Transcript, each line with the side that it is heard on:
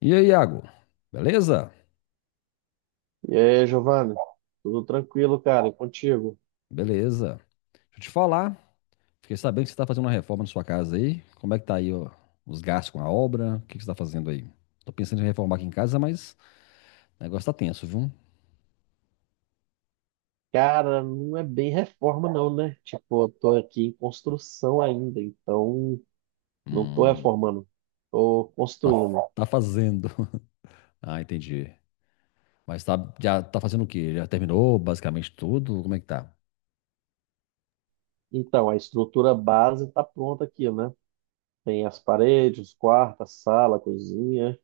left: E aí, Iago? Beleza?
right: E aí, Giovanni? Tudo tranquilo, cara? E contigo?
left: Beleza. Deixa eu te falar. Fiquei sabendo que você está fazendo uma reforma na sua casa aí. Como é que tá aí, ó, os gastos com a obra? O que que você está fazendo aí? Tô pensando em reformar aqui em casa, mas o negócio tá tenso, viu?
right: Cara, não é bem reforma, não, né? Tipo, eu tô aqui em construção ainda, então não tô
left: Hum,
right: reformando, tô
left: tá,
right: construindo.
left: tá fazendo. Ah, entendi. Mas tá, já tá fazendo o quê? Já terminou basicamente tudo? Como é que tá?
right: Então, a estrutura base tá pronta aqui, né? Tem as paredes, os quartos, a sala, a cozinha.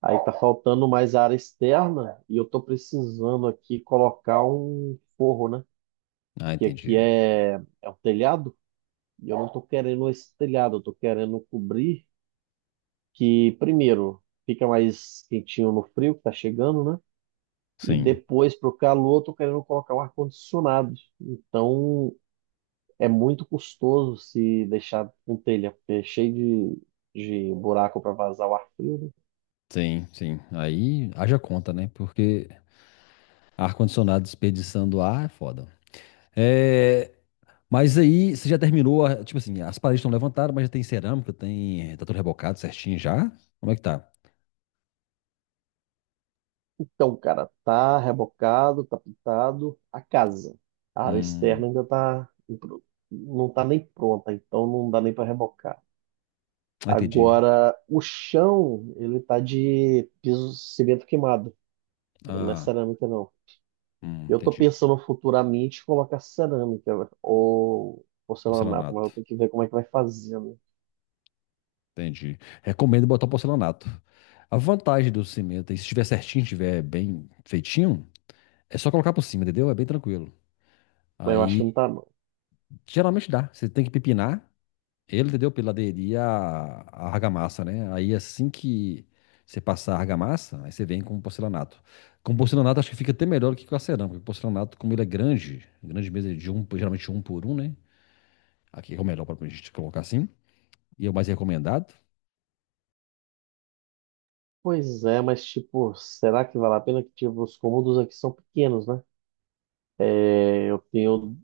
right: Aí tá faltando mais área externa e eu tô precisando aqui colocar um forro, né?
left: Ah,
right: Que aqui
left: entendi.
right: é o telhado e eu não tô querendo esse telhado, eu tô querendo cobrir. Que primeiro fica mais quentinho no frio que tá chegando, né? E
left: Sim,
right: depois pro calor, tô querendo colocar o ar-condicionado. Então é muito custoso se deixar com telha, porque é cheio de buraco para vazar o ar frio, né?
left: sim, sim. Aí haja conta, né? Porque ar-condicionado desperdiçando ar é foda. É, mas aí você já terminou, tipo assim, as paredes estão levantadas, mas já tem cerâmica, tem, tá tudo rebocado certinho já? Como é que tá?
right: Então, cara, tá rebocado, tá pintado a casa. A área
left: Hum,
right: externa ainda não tá nem pronta, então não dá nem para rebocar.
left: ah, entendi.
right: Agora, o chão, ele tá de piso cimento queimado. Não é
left: Ah,
right: cerâmica, não. Eu tô
left: entendi.
right: pensando futuramente colocar cerâmica, né? Ou porcelanato, mas
left: Porcelanato.
right: eu tenho que ver como é que vai fazer, né?
left: Entendi. Recomendo botar porcelanato. A vantagem do cimento, aí, se estiver certinho, estiver bem feitinho, é só colocar por cima, entendeu? É bem tranquilo.
right: Mas eu acho que não
left: Aí,
right: tá, não.
left: geralmente dá. Você tem que pepinar, ele, entendeu? Pela aderir à argamassa, né? Aí assim que você passar a argamassa, aí você vem com o porcelanato. Com o porcelanato acho que fica até melhor do que com a cerâmica, porque o porcelanato, como ele é grande, grande mesmo, é de um, geralmente um por um, né? Aqui é o melhor para a gente colocar assim. E é o mais recomendado.
right: Pois é, mas tipo, será que vale a pena? Que tipo, os cômodos aqui são pequenos, né? É, eu tenho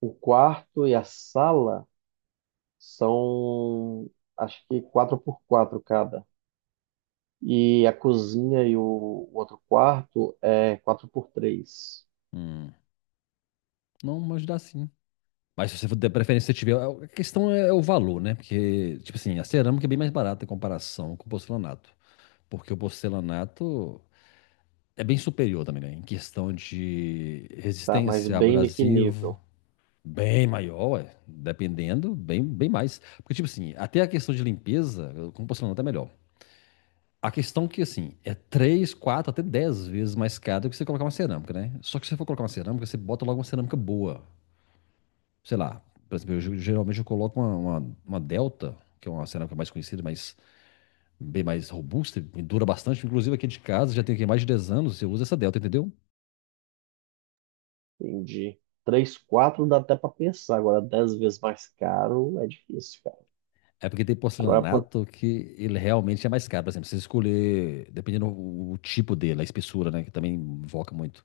right: o quarto e a sala são acho que 4 por 4 cada. E a cozinha e o outro quarto é 4 por 3.
left: Hum, não, mas dá sim. Mas se você for ter preferência, se você tiver. A questão é o valor, né? Porque, tipo assim, a cerâmica é bem mais barata em comparação com o porcelanato. Porque o porcelanato é bem superior também, né? Em questão de
right: Tá? Mas
left: resistência,
right: bem naquele
left: abrasivo,
right: nível.
left: bem maior, ué, dependendo, bem, bem mais. Porque, tipo assim, até a questão de limpeza, como é tá melhor. A questão que, assim, é 3, 4 até 10 vezes mais caro do que você colocar uma cerâmica, né? Só que se você for colocar uma cerâmica, você bota logo uma cerâmica boa. Sei lá, por exemplo, eu, geralmente eu coloco uma Delta, que é uma cerâmica mais conhecida, mas bem mais robusta, e dura bastante. Inclusive aqui de casa, já tem aqui mais de 10 anos, eu uso essa Delta, entendeu?
right: Entendi. 3, 4 dá até para pensar. Agora, 10 vezes mais caro é difícil, cara.
left: É porque tem
right: Agora, por-
left: porcelanato que ele realmente é mais caro. Por exemplo, você escolher, dependendo o tipo dele, a espessura, né? Que também invoca muito.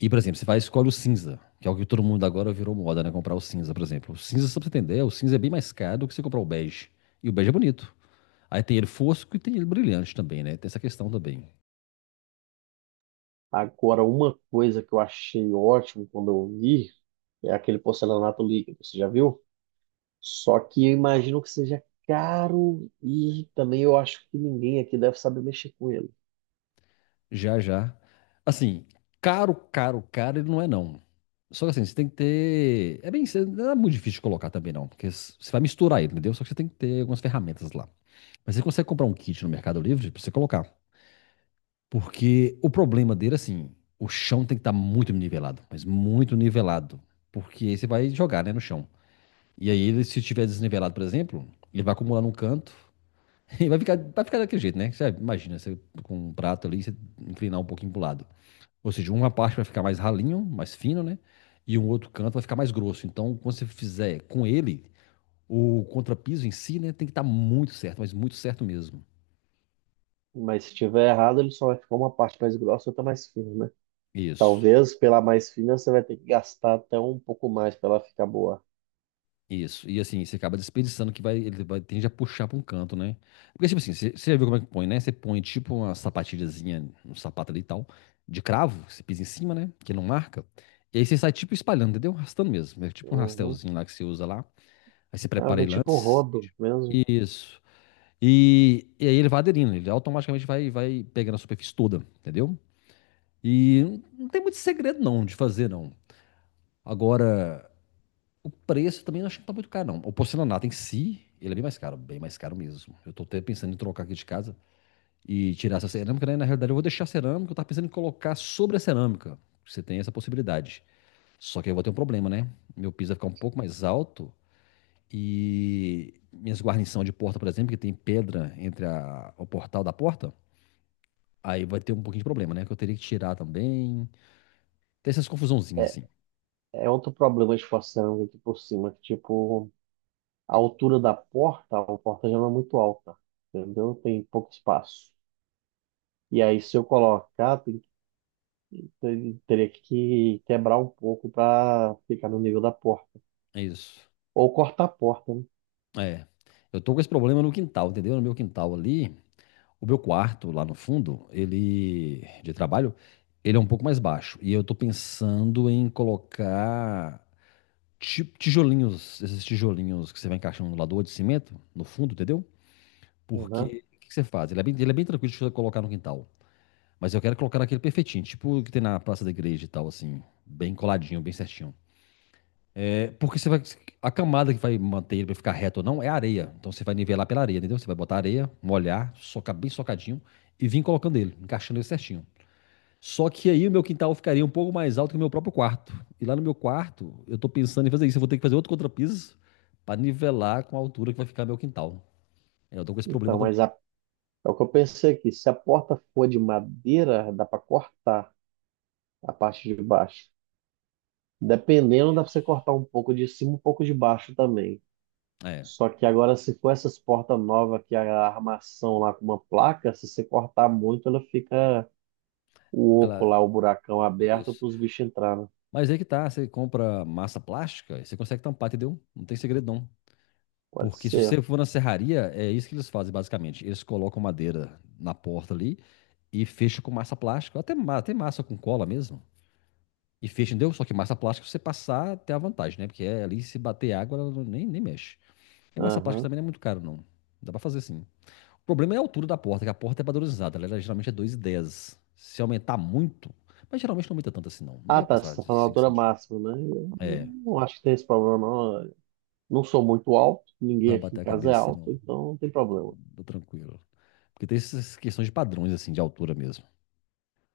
left: E, por exemplo, você vai e escolhe o cinza, que é o que todo mundo agora virou moda, né? Comprar o cinza, por exemplo. O cinza, só pra você entender, o cinza é bem mais caro do que você comprar o bege. E o bege é bonito. Aí tem ele fosco e tem ele brilhante também, né? Tem essa questão também.
right: Agora, uma coisa que eu achei ótimo quando eu vi é aquele porcelanato líquido. Você já viu? Só que eu imagino que seja caro e também eu acho que ninguém aqui deve saber mexer com ele.
left: Já, já. Assim, caro, caro, caro, ele não é, não. Só que assim, você tem que ter. É bem. Não é muito difícil de colocar também, não. Porque você vai misturar ele, entendeu? Só que você tem que ter algumas ferramentas lá. Mas você consegue comprar um kit no Mercado Livre pra você colocar. Porque o problema dele, assim, o chão tem que estar muito nivelado, mas muito nivelado. Porque aí você vai jogar, né, no chão. E aí, ele, se estiver desnivelado, por exemplo, ele vai acumular num canto e vai ficar daquele jeito, né? Você imagina, você com um prato ali, você inclinar um pouquinho pro lado. Ou seja, uma parte vai ficar mais ralinho, mais fino, né? E um outro canto vai ficar mais grosso. Então, quando você fizer com ele, o contrapiso em si, né, tem que estar muito certo, mas muito certo mesmo.
right: Mas se tiver errado, ele só vai ficar uma parte mais grossa e outra mais fina, né?
left: Isso.
right: Talvez pela mais fina você vai ter que gastar até um pouco mais para ela ficar boa.
left: Isso. E assim, você acaba desperdiçando que vai, ele vai, tende a puxar para um canto, né? Porque, tipo assim, você já viu como é que põe, né? Você põe tipo uma sapatilhazinha, um sapato ali e tal, de cravo, que você pisa em cima, né? Que não marca. E aí você sai tipo espalhando, entendeu? Arrastando mesmo. É tipo um
right: Uhum.
left: rastelzinho lá que você usa lá. Aí você
right: Ah,
left: prepara
right: vem
left: ele
right: tipo um
left: antes.
right: rodo mesmo.
left: Isso. E aí ele vai aderindo, ele automaticamente vai, vai pegando a superfície toda, entendeu? E não tem muito segredo não de fazer, não. Agora, o preço também eu acho que não tá muito caro, não. O porcelanato em si, ele é bem mais caro mesmo. Eu tô até pensando em trocar aqui de casa e tirar essa cerâmica, né? Na realidade, eu vou deixar a cerâmica, eu tava pensando em colocar sobre a cerâmica. Você tem essa possibilidade. Só que aí eu vou ter um problema, né? Meu piso vai ficar um pouco mais alto e minhas guarnições de porta, por exemplo, que tem pedra entre o portal da porta, aí vai ter um pouquinho de problema, né? Que eu teria que tirar também. Tem essas confusãozinhas assim.
right: É outro problema de forçando aqui por cima, que tipo, a altura da porta, a porta já não é muito alta, entendeu? Tem pouco espaço. E aí, se eu colocar, teria que quebrar um pouco para ficar no nível da porta.
left: É isso.
right: Ou cortar a porta, né?
left: É. Eu tô com esse problema no quintal, entendeu? No meu quintal ali, o meu quarto, lá no fundo, ele de trabalho, ele é um pouco mais baixo. E eu tô pensando em colocar tijolinhos, esses tijolinhos que você vai encaixando no lador de cimento, no fundo, entendeu?
right: Uhum.
left: Porque o que que você faz? Ele é bem tranquilo de você colocar no quintal. Mas eu quero colocar aquele perfeitinho, tipo o que tem na praça da igreja e tal, assim, bem coladinho, bem certinho. É, porque você vai. A camada que vai manter ele pra ficar reto ou não é a areia. Então você vai nivelar pela areia, entendeu? Você vai botar areia, molhar, socar bem socadinho e vir colocando ele, encaixando ele certinho. Só que aí o meu quintal ficaria um pouco mais alto que o meu próprio quarto. E lá no meu quarto, eu tô pensando em fazer isso. Eu vou ter que fazer outro contrapiso para nivelar com a altura que vai ficar meu quintal. É, eu tô com esse problema
right: Então, mas
left: também.
right: a- É o que eu pensei aqui. Se a porta for de madeira, dá para cortar a parte de baixo. Dependendo, dá para você
left: Isso.
right: cortar um pouco de cima, um pouco de baixo também.
left: É.
right: Só que agora, se for essas portas novas que é a armação lá com uma placa, se você cortar muito, ela fica o oco
left: Ela.
right: lá, o buracão aberto
left: Isso.
right: para os bichos entrarem.
left: Mas aí que tá, você compra massa plástica, e você consegue tampar, entendeu? Não tem segredo não.
right: Pode
left: Porque se você
right: ser.
left: for na serraria, é isso que eles fazem basicamente. Eles colocam madeira na porta ali e fecham com massa plástica, até, até massa com cola mesmo. E fecha, entendeu? Só que massa plástica você passar tem a vantagem, né? Porque é, ali se bater água, ela nem, nem mexe. E massa plástica
right: Aham.
left: também não é muito caro, não. Dá pra fazer sim. O problema é a altura da porta, que a porta é padronizada. Ela geralmente é 2,10. Se aumentar muito, mas geralmente não aumenta tanto assim, não. Não
right: Ah,
left: vai
right: tá. Você
left: passar
right: está
left: de
right: falando a
left: 5
right: altura
left: centímetros.
right: máxima, né? Eu
left: É,
right: não acho que tem esse problema, não. Não sou muito alto,
left: não
right: ninguém
left: vai
right: aqui em
left: bater a
right: casa é
left: cabeça,
right: alto,
left: não.
right: então não tem
left: Tá
right: problema.
left: tá tranquilo. Porque tem essas questões de padrões, assim, de altura mesmo.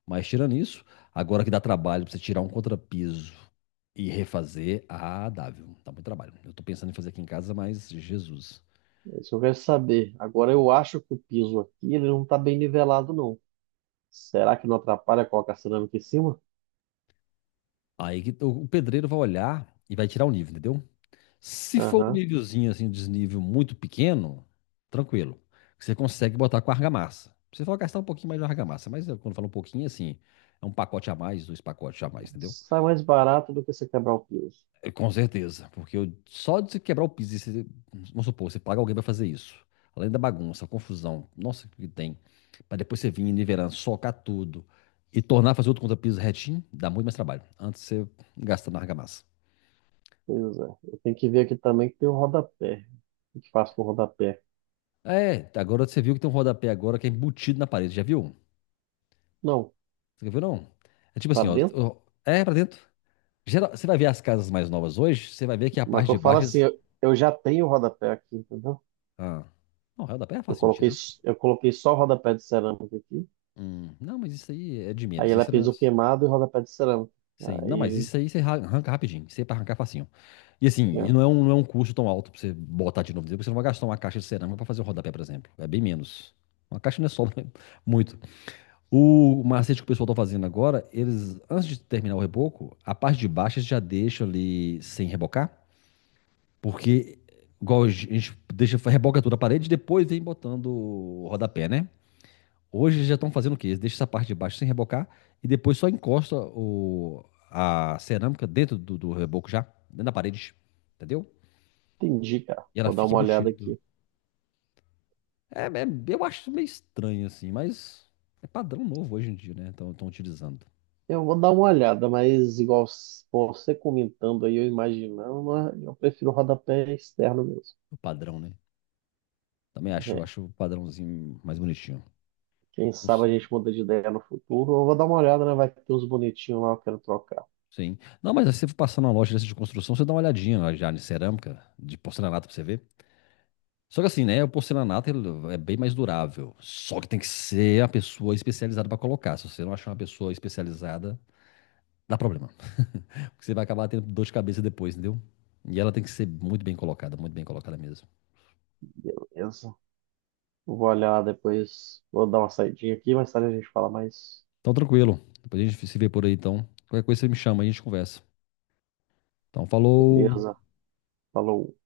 left: Mas tirando isso, agora que dá trabalho pra você tirar um contrapiso e refazer, ah, dá, viu? Dá muito trabalho. Eu tô pensando em fazer aqui em casa, mas Jesus.
right: É isso que eu quero saber. Agora, eu acho que o piso aqui ele não está bem nivelado, não. Será que não atrapalha colocar cerâmica em cima?
left: Aí que o pedreiro vai olhar e vai tirar o nível, entendeu? Se for um
right: Aham.
left: nívelzinho assim, um desnível muito pequeno, tranquilo. Você consegue botar com argamassa. Você vai gastar um pouquinho mais de argamassa, mas quando fala um pouquinho assim, é um pacote a mais, dois pacotes a mais, entendeu?
right: Sai mais barato do que você quebrar o piso.
left: É, com certeza, porque só de você quebrar o piso, e você, vamos supor, você paga alguém pra fazer isso, além da bagunça, a confusão, nossa, que tem, pra depois você vir nivelando, socar tudo e tornar fazer outro contra-piso retinho, dá muito mais trabalho. Antes você gasta na argamassa.
right: Pois é. Eu tenho que ver aqui também que tem o rodapé. O que faço com o rodapé?
left: É, agora você viu que tem um rodapé agora que é embutido na parede, já viu?
right: Não,
left: Você viu não? É tipo
right: pra
left: assim, ó,
right: dentro?
left: ó, é pra dentro. Geral- você vai ver as casas mais novas hoje, você vai ver que a
right: Mas
left: parte
right: que eu
left: de
right: falo
left: baixo,
right: assim, eu já tenho o rodapé aqui, entendeu?
left: ah, não, é, o rodapé é fácil de tirar.
right: Eu coloquei só o rodapé de cerâmica aqui.
left: Não, mas isso aí é de
right: Aí
left: menos.
right: ela é
left: Isso não,
right: piso queimado e rodapé de cerâmica.
left: sim, não, mas
right: Aí,
left: isso aí você arranca rapidinho, isso aí é pra arrancar facinho. E assim, e
right: é,
left: não é um custo tão alto pra você botar de novo, porque você não vai gastar uma caixa de cerâmica pra fazer o rodapé, por exemplo. É bem menos. Uma caixa não é só muito. O macete que o pessoal tá fazendo agora, eles, antes de terminar o reboco, a parte de baixo eles já deixam ali sem rebocar, porque igual a gente deixa, reboca toda a parede e depois vem botando o rodapé, né? Hoje eles já estão fazendo o quê? Eles deixam essa parte de baixo sem rebocar e depois só encosta a cerâmica dentro do reboco já, dentro da parede, entendeu?
right: entendi, cara.
left: E ela
right: Vou dar
left: fica
right: uma olhada
left: embutida.
right: aqui.
left: É, é- eu acho meio estranho assim, mas é padrão novo hoje em dia, né? Estão utilizando
right: Eu vou dar uma olhada, mas você comentando aí, eu imaginando, mas eu prefiro o rodapé externo mesmo.
left: o padrão, né? Também acho,
right: É,
left: acho o padrãozinho mais bonitinho.
right: quem
left: Não
right: sabe a
left: sei.
right: gente muda de ideia no futuro. Eu vou dar uma olhada, né? Vai ter uns bonitinhos lá, eu quero trocar.
left: Sim. Não, mas se você for passar numa loja dessa de construção, você dá uma olhadinha lá já de cerâmica, de porcelanato pra você ver. Só que assim, né? O porcelanato ele é bem mais durável. Só que tem que ser a pessoa especializada para colocar. Se você não achar uma pessoa especializada, dá problema. Porque você vai acabar tendo dor de cabeça depois, entendeu? E ela tem que ser muito bem colocada mesmo.
right: Beleza. Vou olhar depois. Vou dar uma saidinha aqui, mais tarde a gente fala mais.
left: Então, tranquilo. Depois a gente se vê por aí, então. Qualquer coisa você me chama, a gente conversa. Então, falou.
right: Beleza. Falou.